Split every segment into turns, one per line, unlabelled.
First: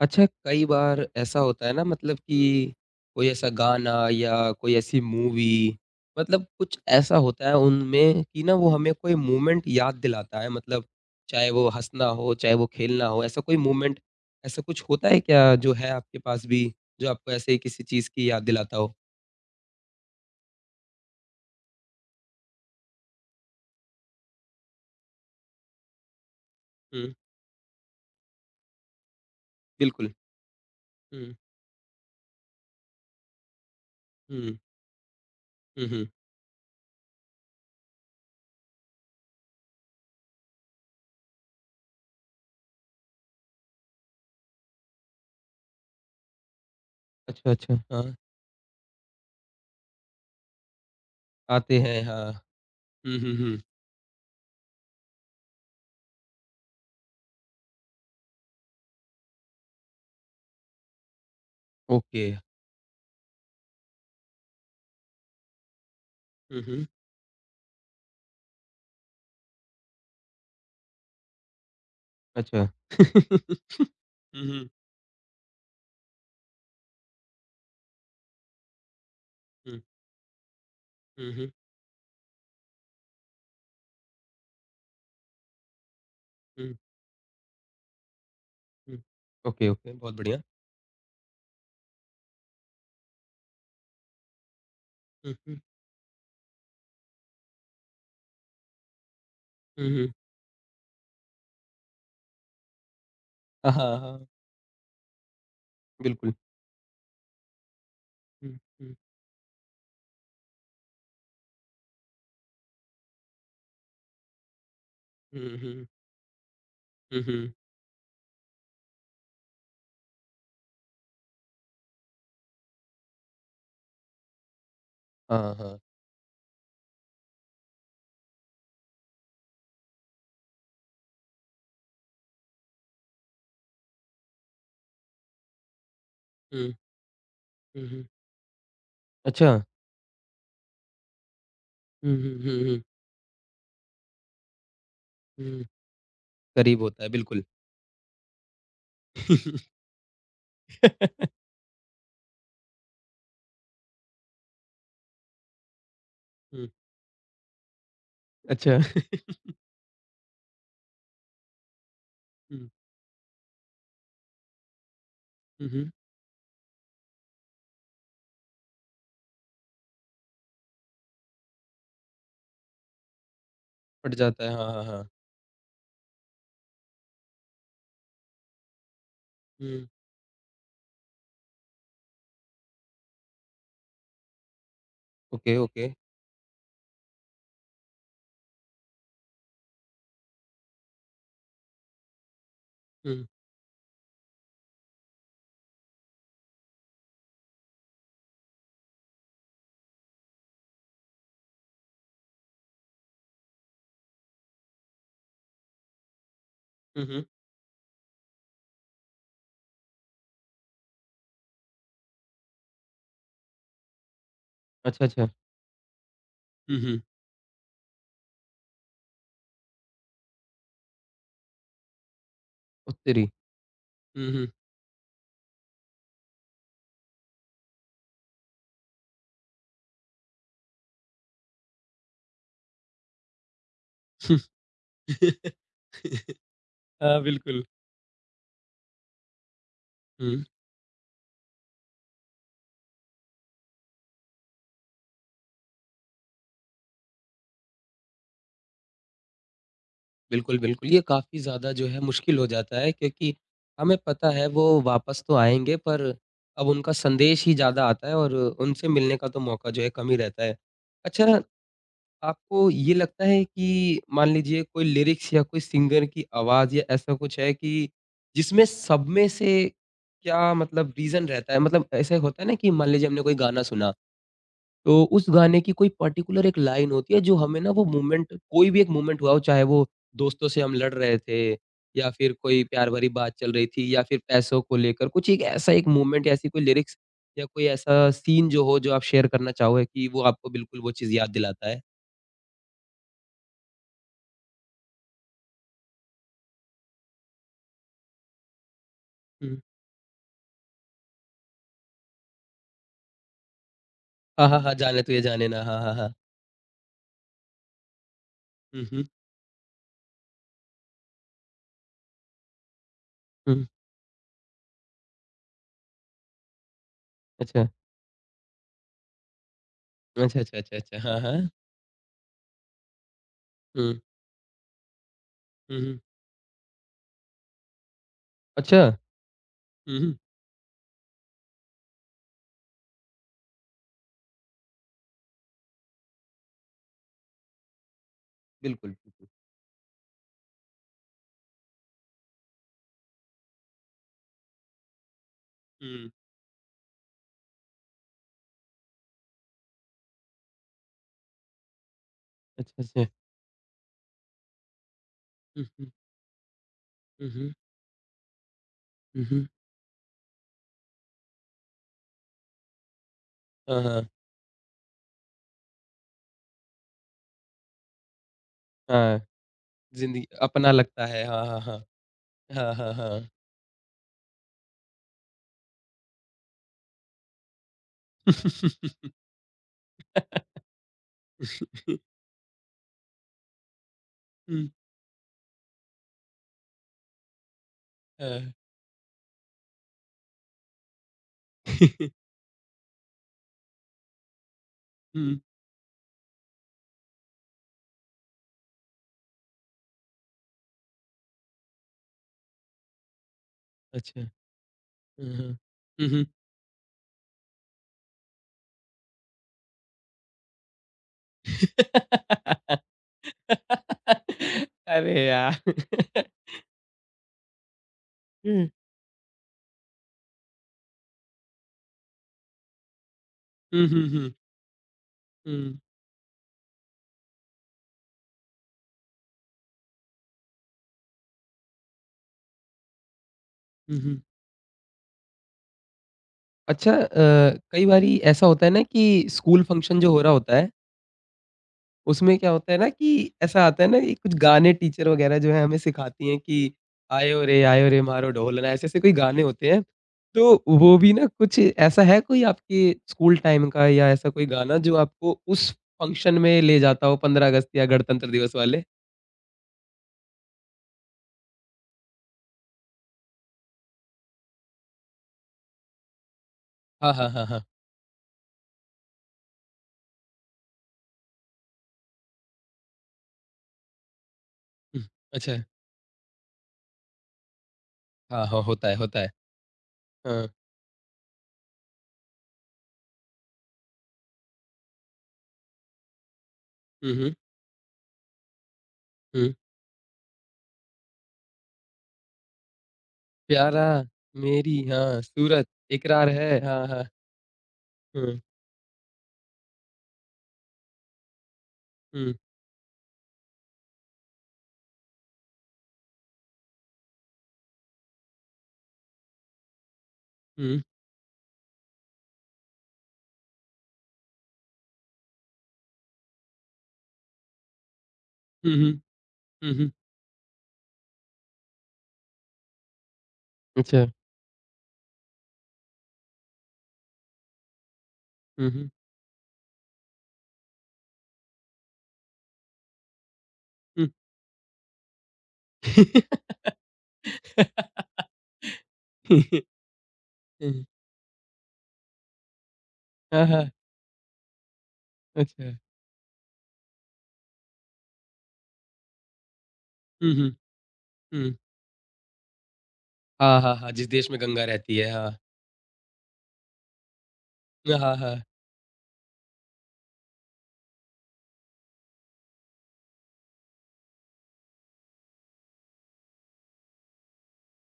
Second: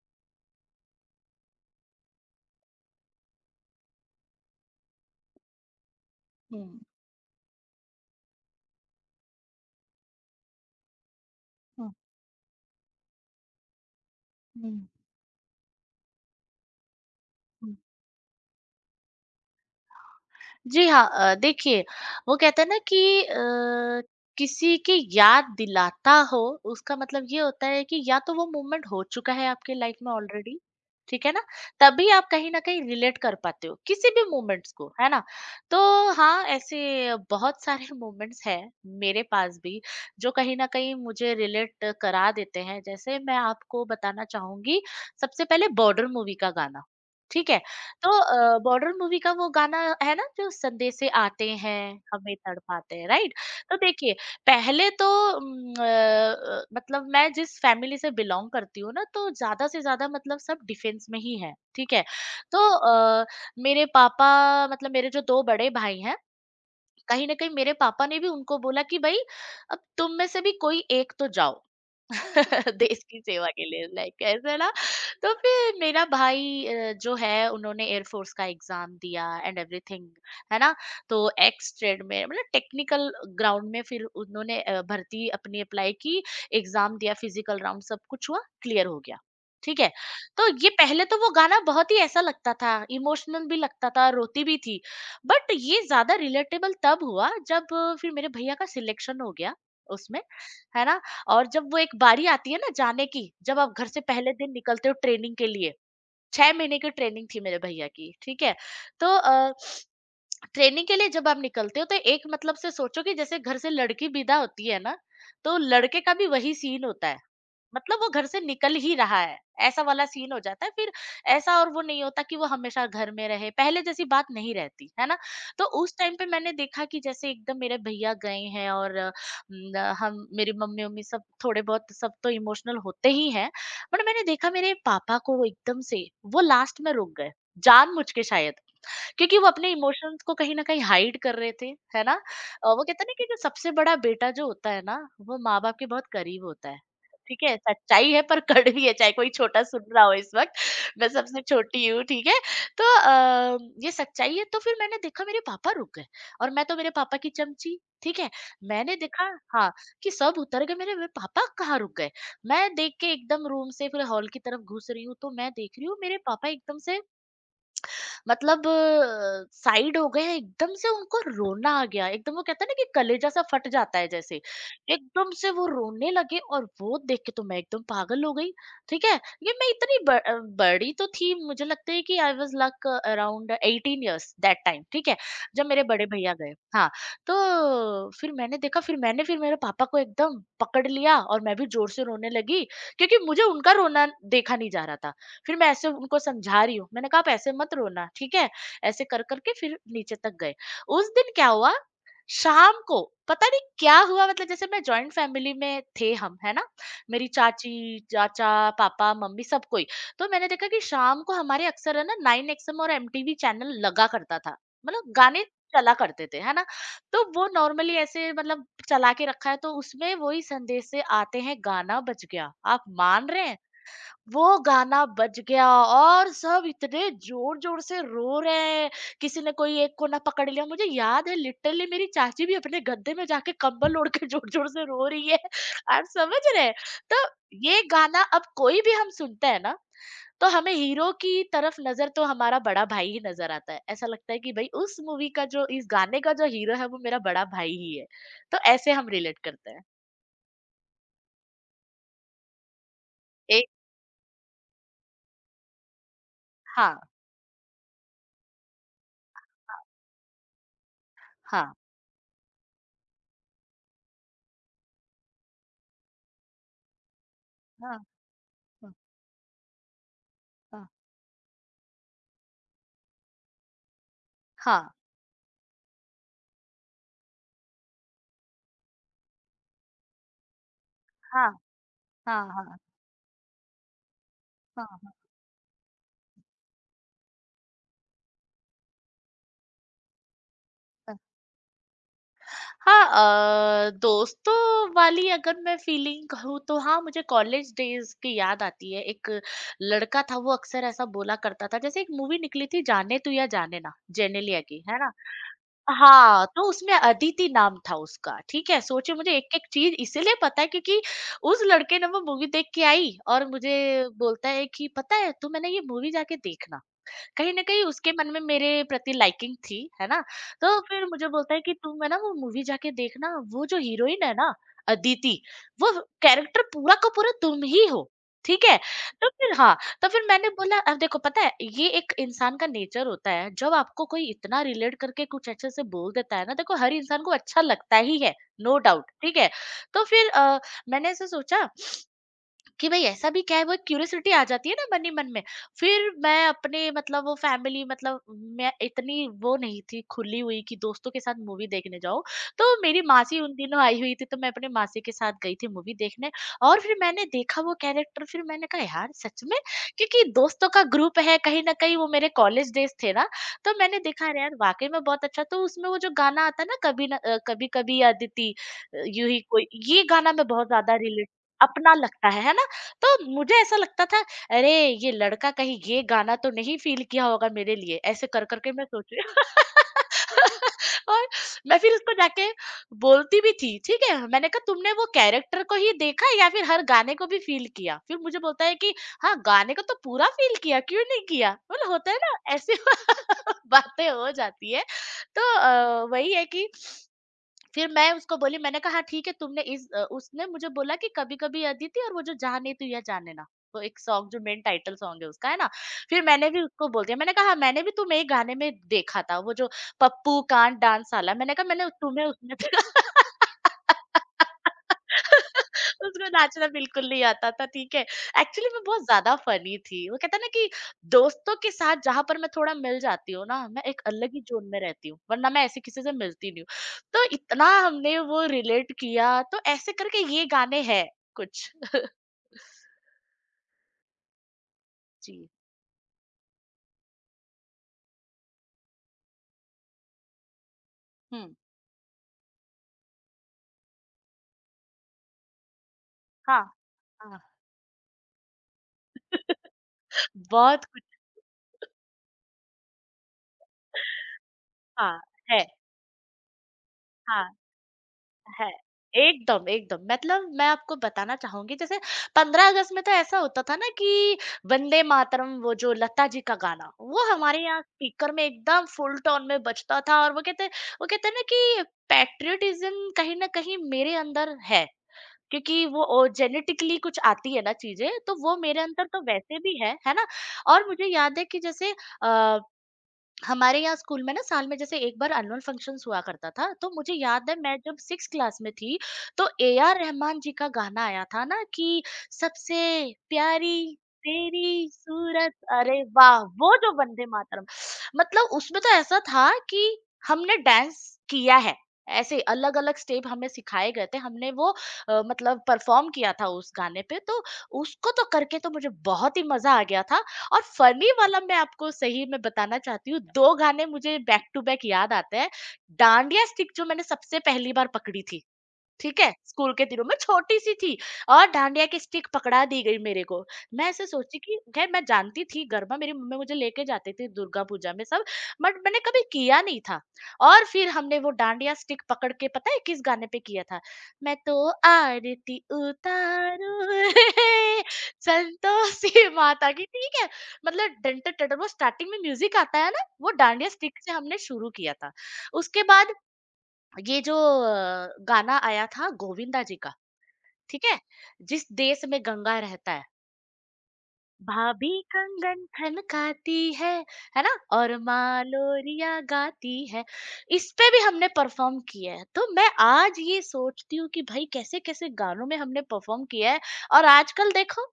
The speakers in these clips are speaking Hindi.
अच्छा, कई बार ऐसा होता है ना मतलब कि कोई ऐसा गाना या कोई ऐसी मूवी मतलब
हुँ,
कुछ ऐसा होता है उनमें कि ना वो हमें कोई मोमेंट याद दिलाता है मतलब चाहे वो
हुँ,
हँसना हो, चाहे वो खेलना हो, ऐसा कोई मोमेंट ऐसा
हुँ,
कुछ होता है क्या जो है आपके पास भी, जो आपको ऐसे ही
हुँ।
किसी चीज़ की याद दिलाता हो?
जी हाँ, देखिए वो कहते हैं ना कि किसी की याद दिलाता हो उसका
हुँ,
मतलब ये होता है कि या तो वो मूवमेंट हो चुका है आपके लाइफ में
बिल्कुल।
ऑलरेडी, ठीक है
हुँ,
ना? तभी आप कहीं न कहीं रिलेट कर पाते हो किसी भी
हुँ,
मूवमेंट्स को, है ना?
हुँ, हुँ।
तो हाँ, ऐसे बहुत सारे मूवमेंट्स हैं मेरे पास भी जो कहीं न कहीं मुझे रिलेट करा देते हैं। जैसे मैं आपको बताना चाहूँगी सबसे पहले बॉर्डर मूवी का गाना,
अच्छा,
ठीक है?
अच्छा।
तो
हाँ,
बॉर्डर मूवी का वो गाना है ना, जो संदेशे आते
आते
हैं
हैं, हाँ।
हमें तड़पाते हैं,
हुँ,
राइट।
हुँ, हुँ।
तो देखिए, पहले तो मतलब मैं जिस फैमिली से बिलोंग करती हूँ ना, तो ज्यादा से ज्यादा मतलब सब डिफेंस में ही है, ठीक है।
ओके।
तो मेरे पापा, मतलब मेरे जो दो बड़े भाई हैं,
हुँ, हुँ।
कहीं ना कहीं मेरे पापा ने भी उनको बोला कि भाई अब तुम में से भी कोई एक तो जाओ
अच्छा।
देश की सेवा के लिए, लाइक
हुँ,
ऐसा
हुँ,
ना। तो फिर मेरा भाई, जो है, उन्होंने एयरफोर्स का एग्जाम दिया एंड
हुँ,
एवरीथिंग, है ना। तो
हुँ, हुँ, हुँ।
एक्स ट्रेड में, मतलब टेक्निकल ग्राउंड में, फिर उन्होंने भर्ती अपनी अप्लाई की,
हुँ,
एग्जाम दिया, फिजिकल राउंड सब कुछ हुआ, क्लियर हो
हुँ।
गया,
ओके,
ठीक है।
ओके, बहुत बढ़िया।
तो ये पहले तो वो गाना बहुत ही ऐसा लगता था, इमोशनल भी लगता था, रोती भी थी।
हुँ,
बट
हुँ,
ये ज्यादा रिलेटेबल तब हुआ जब फिर मेरे भैया का सिलेक्शन हो गया
हुँ, हुँ।
उसमें, है ना। और जब वो एक बारी आती है ना जाने की, जब
हाँ,
आप घर
हाँ,
से
हाँ,
पहले दिन निकलते हो ट्रेनिंग के लिए।
बिल्कुल।
छह महीने की ट्रेनिंग थी मेरे भैया की, ठीक है।
हुँ, हुँ,
तो ट्रेनिंग के लिए जब आप निकलते हो तो एक मतलब से सोचो कि जैसे घर से लड़की विदा होती है ना,
हुँ,
तो
हुँ,
लड़के का भी वही सीन होता है।
हुँ, हुँ।
मतलब वो घर से निकल ही रहा है, ऐसा वाला सीन हो जाता है फिर। ऐसा, और वो नहीं होता कि वो हमेशा घर में रहे, पहले जैसी बात नहीं रहती है ना।
हाँ,
तो
हाँ।
उस टाइम पे मैंने देखा कि जैसे एकदम मेरे भैया गए हैं और अ, न, अ, हम, मेरी मम्मी उम्मी सब, थोड़े बहुत सब तो इमोशनल होते ही हैं। बट मैंने देखा मेरे पापा को, वो एकदम से, वो
हुँ,
लास्ट में रुक गए,
हुँ, हुँ।
जानबूझ के शायद, क्योंकि वो
अच्छा।
अपने इमोशंस को कहीं न कहीं हाइड कर रहे थे, है
हुँ,
ना?
हुँ, हुँ, हुँ,
वो कहते हैं ना कि जो सबसे बड़ा बेटा जो होता है ना, वो
हुँ।
माँ-बाप के बहुत करीब होता है।
करीब होता है,
ठीक
बिल्कुल।
है? सच्चाई है पर कड़वी है, चाहे कोई छोटा सुन रहा हो इस वक़्त, मैं सबसे छोटी हूँ, ठीक है? तो ये सच्चाई है। तो फिर मैंने देखा मेरे पापा रुक गए, और मैं
हुँ,
तो मेरे पापा की चमची, ठीक है?
अच्छा।
मैंने देखा, हाँ, कि सब उतर गए, मेरे पापा कहाँ रुक गए?
हुँ,
मैं देख के एकदम रूम से फिर हॉल की तरफ घुस रही हूँ, तो मैं
हुँ,
देख रही
हुँ।
हूँ मेरे पापा एकदम से, मतलब साइड हो गए हैं, एकदम से उनको रोना आ गया। एकदम वो कहते हैं ना कि कलेजा सा फट जाता है
फट
जैसे,
जाता है, हाँ, हाँ, हाँ।
एकदम से वो रोने लगे। और वो देख के तो मैं एकदम पागल हो गई, ठीक है। ये मैं
हुँ।
इतनी बड़ी तो थी, मुझे लगता है कि I was like around eighteen years that time, ठीक है,
ओके,
जब मेरे
ओके।
बड़े भैया गए, हाँ। तो फिर मैंने देखा, फिर मेरे पापा को एकदम पकड़ लिया और मैं भी जोर से रोने लगी, क्योंकि
हुँ,
मुझे उनका रोना देखा नहीं जा रहा था। फिर मैं ऐसे उनको समझा रही हूँ, मैंने कहा आप ऐसे मत रोना, ठीक है। ऐसे कर करके फिर नीचे तक गए। उस दिन क्या हुआ, शाम को, पता नहीं क्या हुआ। मतलब जैसे मैं जॉइंट फैमिली में थे हम, है ना,
हुँ, हुँ।
मेरी चाची, चाचा, पापा, मम्मी, सब कोई। तो मैंने देखा कि शाम को हमारे अक्सर है ना, नाइन एक्सएम और एमटीवी चैनल लगा करता था,
अच्छा,
मतलब
अच्छा।
गाने चला करते थे, है ना।
हुँ, हुँ।
तो वो नॉर्मली ऐसे मतलब चला के रखा है, तो उसमें वही संदेश से आते हैं गाना बज गया, आप
ओ तेरी!
मान रहे हैं?
हुँ, हुँ।
वो गाना बज गया और सब इतने जोर-जोर से रो रहे हैं, किसी ने कोई एक कोना पकड़ लिया। मुझे याद है, लिटरली मेरी चाची भी अपने गद्दे में जाके कंबल ओढ़ के जोर-जोर से रो रही है। आप समझ रहे हैं?
हाँ,
तो
बिल्कुल।
ये गाना अब कोई भी हम सुनते हैं ना,
हुँ।
तो हमें हीरो की तरफ नज़र, तो हमारा बड़ा भाई ही नज़र आता है। ऐसा लगता है कि भई उस मूवी का जो, इस गाने का जो हीरो है, वो मेरा बड़ा भाई ही है। तो ऐसे हम रिलेट करते हैं।
बिल्कुल, बिल्कुल। ये काफ़ी ज़्यादा जो है मुश्किल हो जाता है क्योंकि
एक
हमें पता है वो वापस तो आएँगे पर अब उनका
हाँ,
संदेश ही ज़्यादा आता है और उनसे मिलने का तो मौका जो
हाँ,
है कम ही रहता है। अच्छा,
हाँ,
आपको ये लगता है कि मान लीजिए कोई लिरिक्स या कोई सिंगर की आवाज़ या ऐसा कुछ है कि
हाँ,
जिसमें
हाँ,
सब में से क्या
हाँ,
मतलब रीज़न रहता है? मतलब ऐसे होता है ना कि मान लीजिए हमने कोई गाना सुना
हाँ,
तो उस गाने की कोई पर्टिकुलर एक लाइन होती है जो हमें ना वो मोमेंट कोई भी एक मोमेंट हुआ हो चाहे वो दोस्तों से हम लड़ रहे थे
हाँ।
या फिर
हाँ,
कोई
हाँ, हाँ,
प्यार भरी बात चल रही थी या फिर पैसों को
हाँ,
लेकर
हाँ।
कुछ एक ऐसा एक मोमेंट ऐसी कोई लिरिक्स या कोई ऐसा सीन जो हो जो आप शेयर करना चाहो कि वो आपको बिल्कुल वो चीज़ याद दिलाता है?
हाँ, दोस्तों वाली अगर मैं फीलिंग कहूँ तो हाँ, मुझे कॉलेज डेज की याद आती है। एक
हुँ।
लड़का था, वो अक्सर ऐसा बोला करता था, जैसे एक मूवी निकली थी जाने तू या जाने ना,
हाँ, हाँ,
जेनेलिया
हाँ,
की, है
जाने
ना?
तू ये जाने ना हाँ, हाँ, हाँ।
हाँ, तो उसमें अदिति नाम था उसका, ठीक है?
हुँ, हुँ,
सोचिए, मुझे एक-एक चीज़ इसीलिए पता है क्योंकि उस लड़के ने वो मूवी देख के आई और
हुँ।
मुझे बोलता है कि पता है तू, है ना, ये मूवी जाके देखना। कहीं न
अच्छा।
कहीं उसके मन में मेरे प्रति लाइकिंग थी, है ना?
अच्छा, अच्छा, अच्छा,
तो
अच्छा।
फिर
हाँ,
मुझे
हाँ।
बोलता है कि तुम है ना वो मूवी जाके देखना, वो जो
हुँ,
हीरोइन है ना अदिति,
हुँ,
वो
हुँ।
कैरेक्टर पूरा का पूरा तुम ही हो। ठीक है?
अच्छा।
तो फिर हाँ,
हुँ,
तो
हुँ।
फिर मैंने बोला, अब देखो पता है ये एक इंसान का नेचर होता है, जब आपको कोई इतना रिलेट करके कुछ अच्छे से बोल देता है ना, देखो हर इंसान को अच्छा लगता ही है, नो
बिल्कुल,
डाउट,
बिल्कुल।
ठीक है? तो फिर मैंने ऐसे सोचा कि भाई ऐसा भी क्या है, वो क्यूरियोसिटी आ जाती है ना मन ही मन में।
हुँ।
फिर मैं अपने मतलब वो फैमिली मतलब, मैं इतनी वो नहीं थी खुली हुई कि दोस्तों के साथ मूवी देखने जाओ। तो
अच्छा,
मेरी
अच्छा।
मासी उन दिनों आई हुई थी, तो मैं अपने मासी के साथ गई
हुँ,
थी
हुँ।
मूवी देखने। और फिर मैंने
हुँ, हुँ।
देखा वो कैरेक्टर, फिर मैंने कहा यार
हुँ,
सच
हुँ।
में, क्योंकि दोस्तों का ग्रुप है, कहीं ना कहीं वो मेरे कॉलेज डेज थे ना। तो
हाँ,
मैंने
हाँ।
देखा अरे यार वाकई में बहुत अच्छा। तो उसमें वो जो गाना आता है ना, कभी ना कभी कभी अदिति
हाँ,
यूं ही कोई, ये
ज़िंदगी
गाना मैं बहुत
अपना
ज्यादा
लगता है।
रिलेट,
हाँ, हाँ, हाँ।
अपना लगता है ना।
हाँ, हाँ,
तो
हाँ।
मुझे ऐसा लगता था, अरे, ये लड़का कहीं ये गाना तो नहीं फील किया होगा मेरे लिए, ऐसे कर करके मैं सोच रही और मैं फिर उसको जाके बोलती भी थी, ठीक है। मैंने कहा
हुँ,
तुमने वो कैरेक्टर को ही देखा या फिर हर गाने को भी फील किया? फिर मुझे
हाँ।
बोलता है कि हाँ, गाने को तो पूरा फील किया, क्यों नहीं किया। मतलब होता है ना ऐसी बातें हो जाती है।
हुँ,
तो वही है कि फिर मैं उसको बोली, मैंने कहा ठीक है, तुमने इस उसने मुझे बोला कि कभी-कभी अदिति, और वो जो जाने तू या जाने ना, वो एक
अच्छा।
सॉन्ग जो मेन टाइटल सॉन्ग है
हुँ,
उसका, है
हुँ।
ना।
हुँ,
फिर
हुँ।
मैंने भी उसको बोल दिया, मैंने कहा मैंने भी तुम्हें एक गाने में देखा था, वो जो पप्पू कांड डांस वाला, मैंने कहा मैंने तुम्हें उसमें
अरे यार!
उसको नाचना बिल्कुल नहीं आता था, ठीक है।
हुँ,
एक्चुअली मैं बहुत ज्यादा फनी थी, वो कहता ना कि दोस्तों के साथ जहां पर मैं थोड़ा मिल जाती हूँ ना, मैं
हुँ,
एक
हुँ, हुँ।
अलग ही जोन में रहती हूँ, वरना मैं
हुँ,
ऐसे किसी से मिलती नहीं हूँ। तो इतना हमने वो रिलेट किया, तो ऐसे करके ये गाने हैं कुछ।
हुँ, हुँ।
जी,
अच्छा कई बारी ऐसा होता है ना कि स्कूल फंक्शन जो हो रहा होता है
हम्म।
उसमें क्या होता है ना कि ऐसा आता है ना कि कुछ गाने टीचर वगैरह जो है हमें सिखाती हैं कि
हाँ, हाँ।
आयो रे मारो ढोलना ऐसे-ऐसे कोई गाने होते हैं। तो
बहुत
वो
कुछ।
भी ना कुछ ऐसा है कोई आपके स्कूल टाइम का या ऐसा कोई गाना जो
हाँ,
आपको
है।
उस फंक्शन में ले जाता हो 15
हाँ,
अगस्त या गणतंत्र दिवस
है।
वाले?
एकदम, एकदम, मतलब मैं आपको बताना चाहूंगी जैसे पंद्रह अगस्त में तो ऐसा होता था ना कि वंदे मातरम, वो जो लता जी का गाना,
हाँ,
वो
हाँ, हाँ,
हमारे
हाँ।
यहाँ स्पीकर में एकदम फुल टोन में बजता था। और वो कहते, वो कहते ना कि पैट्रियटिज्म कहीं ना कहीं मेरे अंदर है,
हुँ, अच्छा।
क्योंकि वो जेनेटिकली कुछ आती है ना चीजें, तो
हाँ,
वो
हाँ,
मेरे
होता है,
अंदर
होता
तो
है।
वैसे भी है ना।
हाँ।
और मुझे याद है कि जैसे हमारे यहाँ स्कूल में ना, साल में जैसे एक बार एनुअल फंक्शंस हुआ करता था। तो
हुँ,
मुझे
हुँ,
याद है मैं जब सिक्स क्लास में थी, तो
हुँ।
ए आर रहमान जी का गाना आया था ना कि सबसे प्यारी
प्यारा मेरी
तेरी
हाँ,
सूरत,
सूरत
अरे
इकरार
वाह!
है।
वो
हाँ,
जो
हाँ।
वंदे मातरम,
हुँ,
मतलब उसमें तो ऐसा था कि हमने डांस किया है,
हुँ,
ऐसे अलग अलग स्टेप हमें सिखाए गए थे, हमने वो मतलब परफॉर्म किया था उस गाने पे। तो उसको तो करके तो मुझे बहुत ही मजा आ गया था। और
हुँ,
फनी वाला मैं आपको सही में बताना चाहती हूँ, दो गाने मुझे बैक टू बैक याद आते हैं। डांडिया स्टिक जो मैंने सबसे पहली बार पकड़ी थी,
हुँ, हुँ,
ठीक है? स्कूल
हुँ,
के
हुँ।
दिनों में छोटी-सी थी और डांडिया की स्टिक पकड़ा दी गई मेरे को। मैं
अच्छा।
ऐसे सोची कि ख़ैर, मैं जानती थी गरबा, मेरी मम्मी मुझे लेके जाती थी दुर्गा पूजा में सब,
हुँ,
बट
हुँ,
मैंने कभी किया नहीं था। और फिर हमने वो डांडिया स्टिक पकड़ के पता है किस गाने पे किया था?
हुँ।
मैं तो आरती उतारूँ संतोषी माता की, ठीक है?
हम्म,
मतलब डंटर-डंटर वो स्टार्टिंग में म्यूज़िक आता है ना, वो
हाँ,
डांडिया
हाँ,
स्टिक से हमने शुरू किया था।
अच्छा।
उसके बाद ये जो गाना आया था गोविंदा जी का,
हुँ, हुँ,
ठीक है।
हुँ।
जिस देश में गंगा रहता है,
हाँ, हाँ, हाँ, जिस देश में गंगा रहती
भाभी
है, हाँ।
कंगन थनकाती है ना, और
हाँ, हाँ।
माँ लोरिया गाती है। इस पे भी हमने परफॉर्म किया है, तो मैं आज ये सोचती हूँ कि भाई कैसे कैसे गानों में हमने परफॉर्म किया है। और आजकल देखो,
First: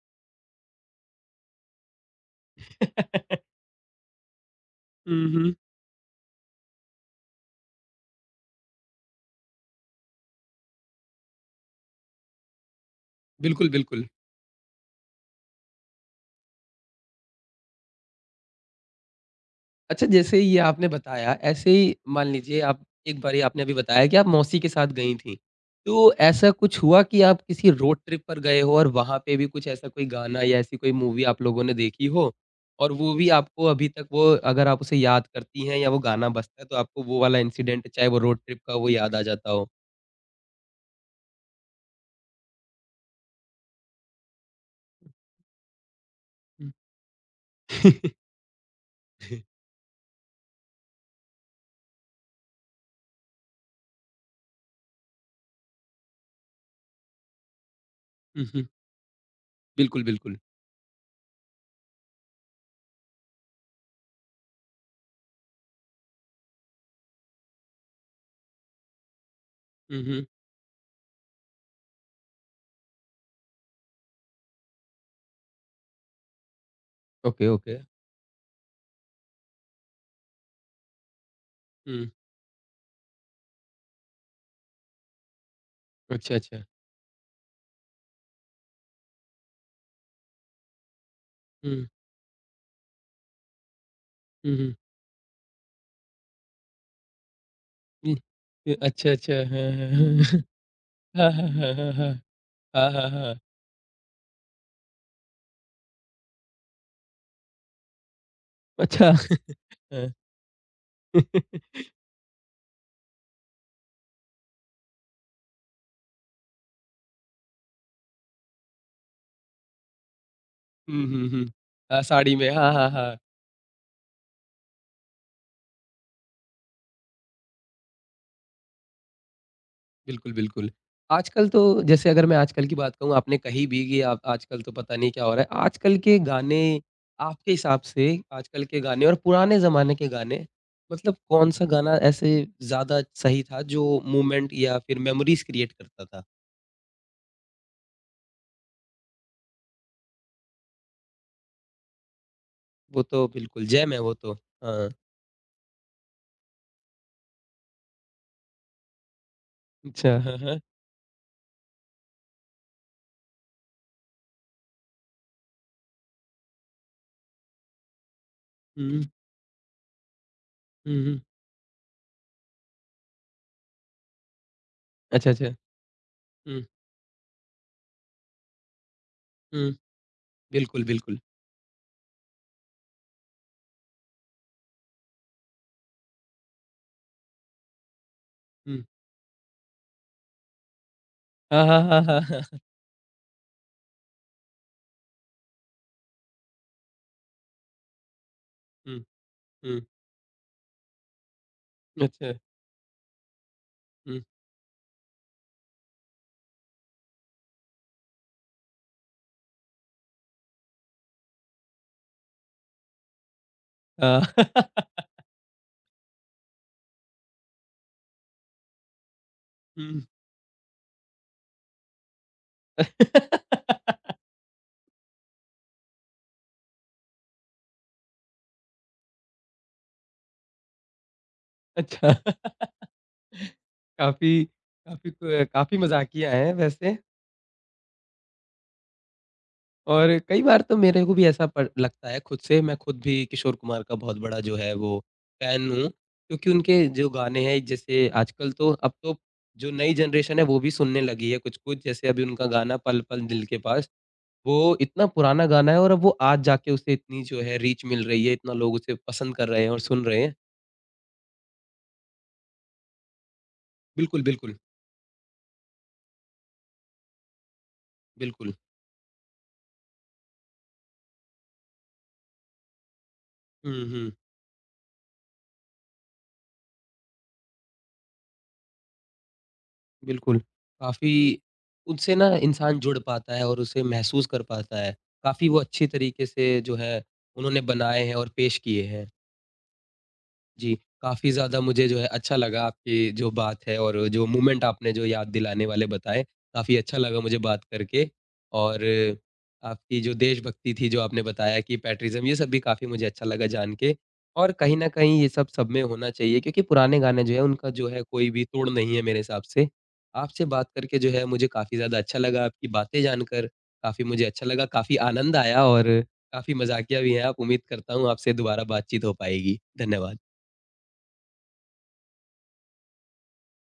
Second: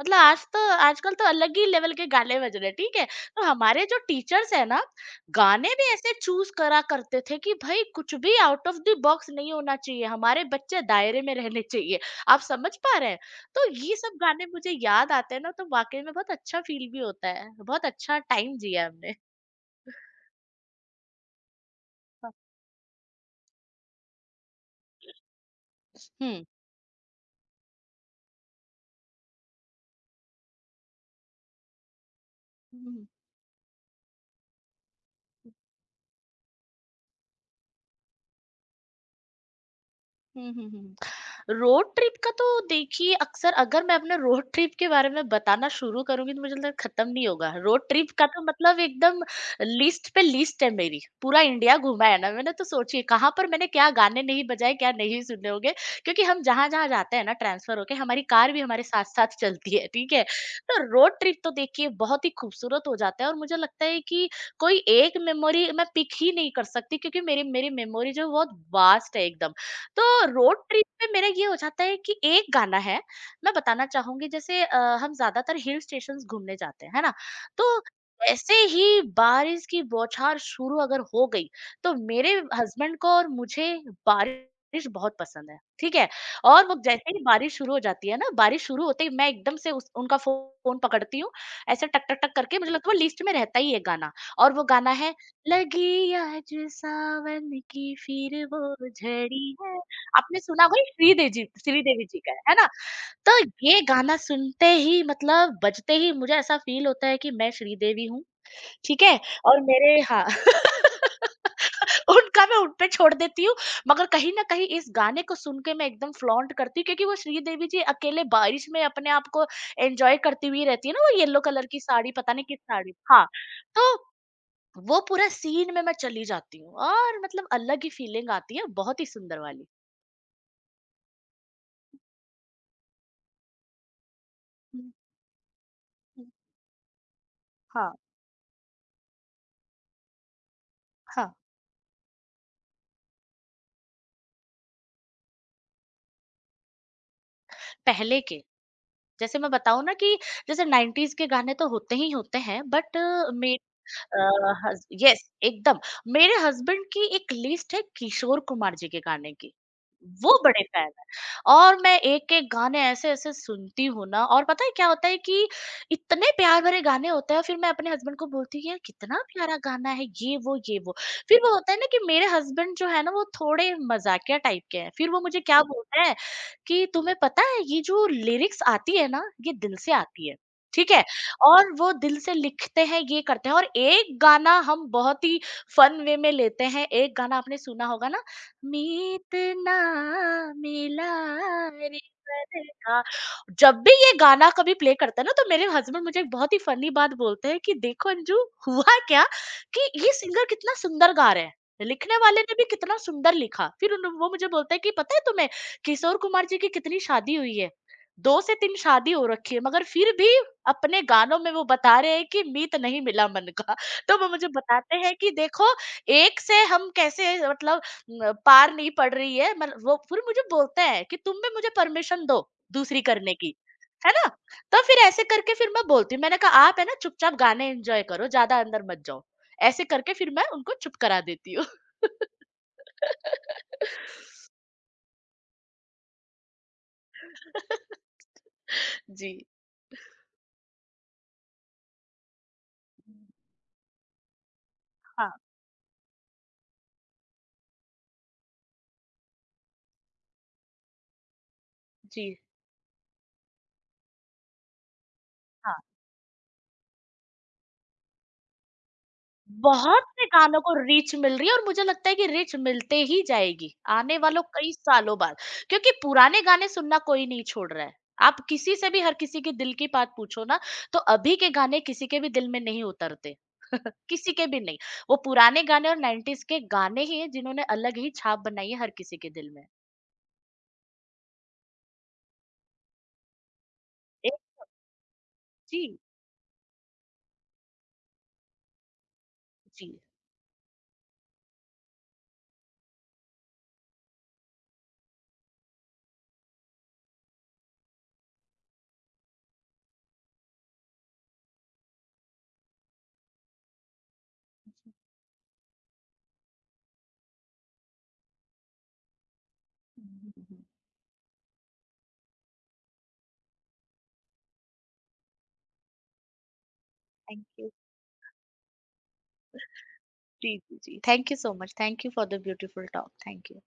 मतलब आज तो, आजकल तो अलग ही लेवल के गाने बज रहे हैं, ठीक है। तो हमारे जो टीचर्स है ना,
हुँ, हुँ।
गाने भी ऐसे चूज करा करते थे कि भाई कुछ भी आउट ऑफ द बॉक्स नहीं होना चाहिए, हमारे बच्चे दायरे में रहने चाहिए। आप समझ पा रहे हैं।
बिल्कुल,
तो ये
बिल्कुल।
सब गाने मुझे याद आते हैं ना, तो वाकई में बहुत अच्छा फील भी होता है, बहुत अच्छा टाइम जिया हमने।
अच्छा जैसे ये आपने बताया, ऐसे ही मान लीजिए आप एक बारी आपने अभी बताया कि आप मौसी के साथ गई थीं। तो
हम्म,
ऐसा कुछ हुआ कि आप किसी रोड ट्रिप पर गए हो और वहाँ पे भी कुछ ऐसा कोई गाना या ऐसी कोई मूवी आप लोगों ने देखी हो और
हम्म,
वो भी आपको अभी तक वो अगर आप उसे याद करती हैं या वो गाना बजता है तो आपको वो वाला इंसिडेंट चाहे वो रोड ट्रिप का वो याद आ जाता
हम्म, हम्म, रोड ट्रिप का तो देखिए, अक्सर अगर मैं अपने रोड ट्रिप के बारे
हो?
में बताना शुरू करूंगी तो मुझे लगता है खत्म नहीं होगा। रोड ट्रिप का तो मतलब एकदम लिस्ट पे लिस्ट है मेरी, पूरा इंडिया घूमा है ना मैंने, तो सोचिए कहाँ पर मैंने क्या गाने नहीं बजाए, क्या नहीं सुने होंगे। क्योंकि हम जहाँ जहाँ जाते हैं ना ट्रांसफर होके, हमारी
हुँ,
कार भी
हुँ।
हमारे साथ साथ चलती है,
बिल्कुल,
ठीक है।
बिल्कुल।
तो रोड ट्रिप तो देखिए बहुत ही खूबसूरत हो जाता है, और मुझे लगता है कि कोई एक मेमोरी मैं पिक ही नहीं कर सकती, क्योंकि मेरी मेरी मेमोरी जो है बहुत वास्ट है एकदम।
हुँ,
तो
हुँ।
रोड ट्रिप में मेरा ये हो जाता है कि एक गाना है, मैं बताना चाहूंगी, जैसे हम ज्यादातर हिल स्टेशंस घूमने जाते हैं, है ना।
ओके,
तो
ओके।
ऐसे ही बारिश की बौछार शुरू अगर हो गई, तो
हुँ।
मेरे हस्बैंड को और मुझे बारिश बहुत पसंद है, ठीक है।
अच्छा, अच्छा।
और वो जैसे ही बारिश शुरू हो जाती है ना, बारिश शुरू होते ही मैं एकदम से उनका फोन पकड़ती हूँ।
हुँ,
ऐसे टक टक टक करके, मुझे लगता है वो लिस्ट में रहता ही है गाना। और
हुँ,
वो
हुँ,
गाना है, लगी आज सावन की
हुँ।
फिर
ए
वो
अच्छा, अच्छा।
झड़ी है। आपने सुना होगा, ये श्रीदेव
हाँ,
जी,
हाँ, हाँ।
श्रीदेवी
हाँ,
जी का है ना?
हाँ, हाँ, हाँ, हाँ। हाँ, हाँ, हाँ।
तो ये गाना सुनते ही, मतलब बजते ही, मुझे ऐसा फील होता है कि मैं श्रीदेवी हूँ, ठीक
अच्छा।
है? और मेरे,
हाँ।
हाँ, उनका मैं उन पे छोड़ देती हूँ, मगर कहीं न कहीं इस गाने को सुन के मैं एकदम फ्लॉन्ट करती हूँ, क्योंकि वो श्रीदेवी जी अकेले बारिश में अपने आप को एन्जॉय करती हुई रहती है ना,
हुँ,
वो
हुँ,
येलो
हुँ।
कलर की
हाँ,
साड़ी, पता
साड़ी
नहीं
में।
किस
हाँ, हाँ,
साड़ी,
हाँ।
हाँ। तो वो पूरा सीन में मैं चली जाती हूँ, और मतलब अलग ही फीलिंग आती है, बहुत ही सुंदर वाली।
बिल्कुल, बिल्कुल। आजकल तो जैसे अगर मैं आजकल की बात कहूँ, आपने कही भी कि आप आजकल तो
हुँ,
पता नहीं क्या हो रहा है। आजकल के
हुँ,
गाने आपके हिसाब
हाँ।
से आजकल के गाने और पुराने ज़माने के गाने, मतलब
हाँ,
कौन-सा गाना ऐसे ज़्यादा सही था जो मूवमेंट या फिर मेमोरीज़ क्रिएट करता था?
पहले के, जैसे मैं बताऊँ ना कि जैसे 90s के गाने तो होते ही होते हैं, बट
वो तो
मे
बिल्कुल जैम है वो तो।
हस
हाँ।
यस, एकदम। मेरे हस्बैंड की एक लिस्ट है किशोर कुमार जी के गाने की।
अच्छा, हाँ,
वो
हाँ।
बड़े फैन हैं, और मैं एक-एक गाने ऐसे-ऐसे सुनती हूँ ना, और पता है क्या होता है कि इतने प्यार भरे गाने होते हैं, फिर मैं अपने हस्बैंड को बोलती हूँ, "यार,
हुँ,
कितना प्यारा गाना है, ये वो, ये वो।"
हुँ, हुँ।
फिर वो होता है ना कि मेरे हस्बैंड जो है ना, वो थोड़े मज़ाकिया टाइप के हैं। फिर वो
अच्छा,
मुझे
अच्छा।
क्या बोलते हैं
हुँ,
कि तुम्हें पता है ये जो लिरिक्स आती है ना, ये
हुँ।
दिल से आती है।
बिल्कुल,
ठीक है?
बिल्कुल।
और वो दिल से लिखते हैं, ये करते हैं, और एक गाना हम बहुत ही फन वे में लेते हैं, एक गाना आपने सुना होगा ना,
हुँ।
मीत ना मिला
हाँ, हाँ,
रे
हाँ, हाँ, हाँ।
बदन का। जब भी ये गाना कभी प्ले करता है ना, तो मेरे हस्बैंड मुझे एक बहुत ही फनी बात बोलते हैं कि देखो अंजू, हुआ
हुँ,
क्या
हुँ।
कि ये सिंगर कितना सुंदर गा रहे हैं, लिखने
अच्छा।
वाले ने भी कितना सुंदर लिखा। फिर उन
हुँ।
वो मुझे बोलते हैं कि पता है तुम्हें किशोर कुमार जी की कितनी शादी हुई है? 2 से 3 शादी हो रखी है, मगर फिर भी अपने गानों में वो बता रहे हैं कि मीत नहीं मिला मन का तो
हाँ।
वो मुझे बताते हैं कि देखो एक से हम कैसे, मतलब न, पार नहीं पड़ रही है, मतलब वो
हुँ।
फिर मुझे बोलते हैं कि तुम भी मुझे परमिशन दो दूसरी करने की, है ना। तो फिर ऐसे करके फिर मैं बोलती हूँ, मैंने कहा आप है ना, चुपचाप गाने एंजॉय करो, ज्यादा अंदर मत जाओ। ऐसे करके फिर मैं उनको चुप करा देती हूँ।
अच्छा। काफ़ी काफ़ी क काफ़ी मज़ाकिया है वैसे
जी,
और कई बार तो मेरे को भी ऐसा पड़ लगता है खुद से, मैं खुद भी किशोर कुमार का बहुत बड़ा जो है वो
हाँ,
फ़ैन हूँ, क्योंकि उनके जो गाने हैं जैसे आजकल तो अब तो जो नई जनरेशन है वो भी सुनने लगी है कुछ-कुछ, जैसे अभी
जी,
उनका गाना पल पल दिल के पास, वो इतना पुराना गाना है
हाँ।
और अब वो आज जाके उसे इतनी जो है रीच मिल रही है, इतना लोग उसे पसंद कर रहे हैं और
बहुत
सुन रहे
से
हैं।
गानों को रीच मिल रही है, और मुझे लगता है कि रीच मिलते ही जाएगी आने
बिल्कुल,
वालों
बिल्कुल,
कई सालों बाद, क्योंकि पुराने गाने सुनना कोई नहीं छोड़ रहा है। आप
बिल्कुल।
किसी से भी, हर किसी के दिल की बात पूछो ना, तो अभी के गाने किसी के भी दिल में नहीं उतरते।
हुँ, हुँ।
किसी के भी नहीं। वो पुराने गाने और 90s के गाने ही हैं जिन्होंने अलग ही छाप बनाई है हर किसी के दिल में।
बिल्कुल, काफ़ी उनसे ना इंसान जुड़ पाता है और उसे महसूस
एक,
कर पाता है। काफ़ी वो अच्छे
जी,
तरीके से जो है उन्होंने बनाए हैं और पेश किए हैं।
जी,
जी, काफ़ी ज़्यादा मुझे जो है अच्छा लगा आपकी जो बात है और जो मोमेंट आपने जो याद दिलाने वाले बताएँ, काफ़ी अच्छा लगा मुझे बात करके और आपकी जो देशभक्ति थी, जो आपने बताया कि पैट्रियटिज़्म ये सब भी काफ़ी मुझे अच्छा लगा जान के और कहीं न कहीं ये सब सब में होना चाहिए क्योंकि पुराने गाने जो है उनका जो है कोई भी तोड़ नहीं है मेरे हिसाब से।
हम्म,
आपसे
हम्म, हम्म।
बात करके जो है मुझे काफ़ी ज़्यादा अच्छा लगा, आपकी बातें जानकर काफ़ी मुझे अच्छा लगा, काफ़ी आनंद आया और काफ़ी मज़ाकिया भी हैं आप।
थैंक
उम्मीद
यू,
करता हूँ आपसे दोबारा बातचीत हो पाएगी। धन्यवाद।
जी जी जी, thank you so much, thank you for the beautiful talk, thank you.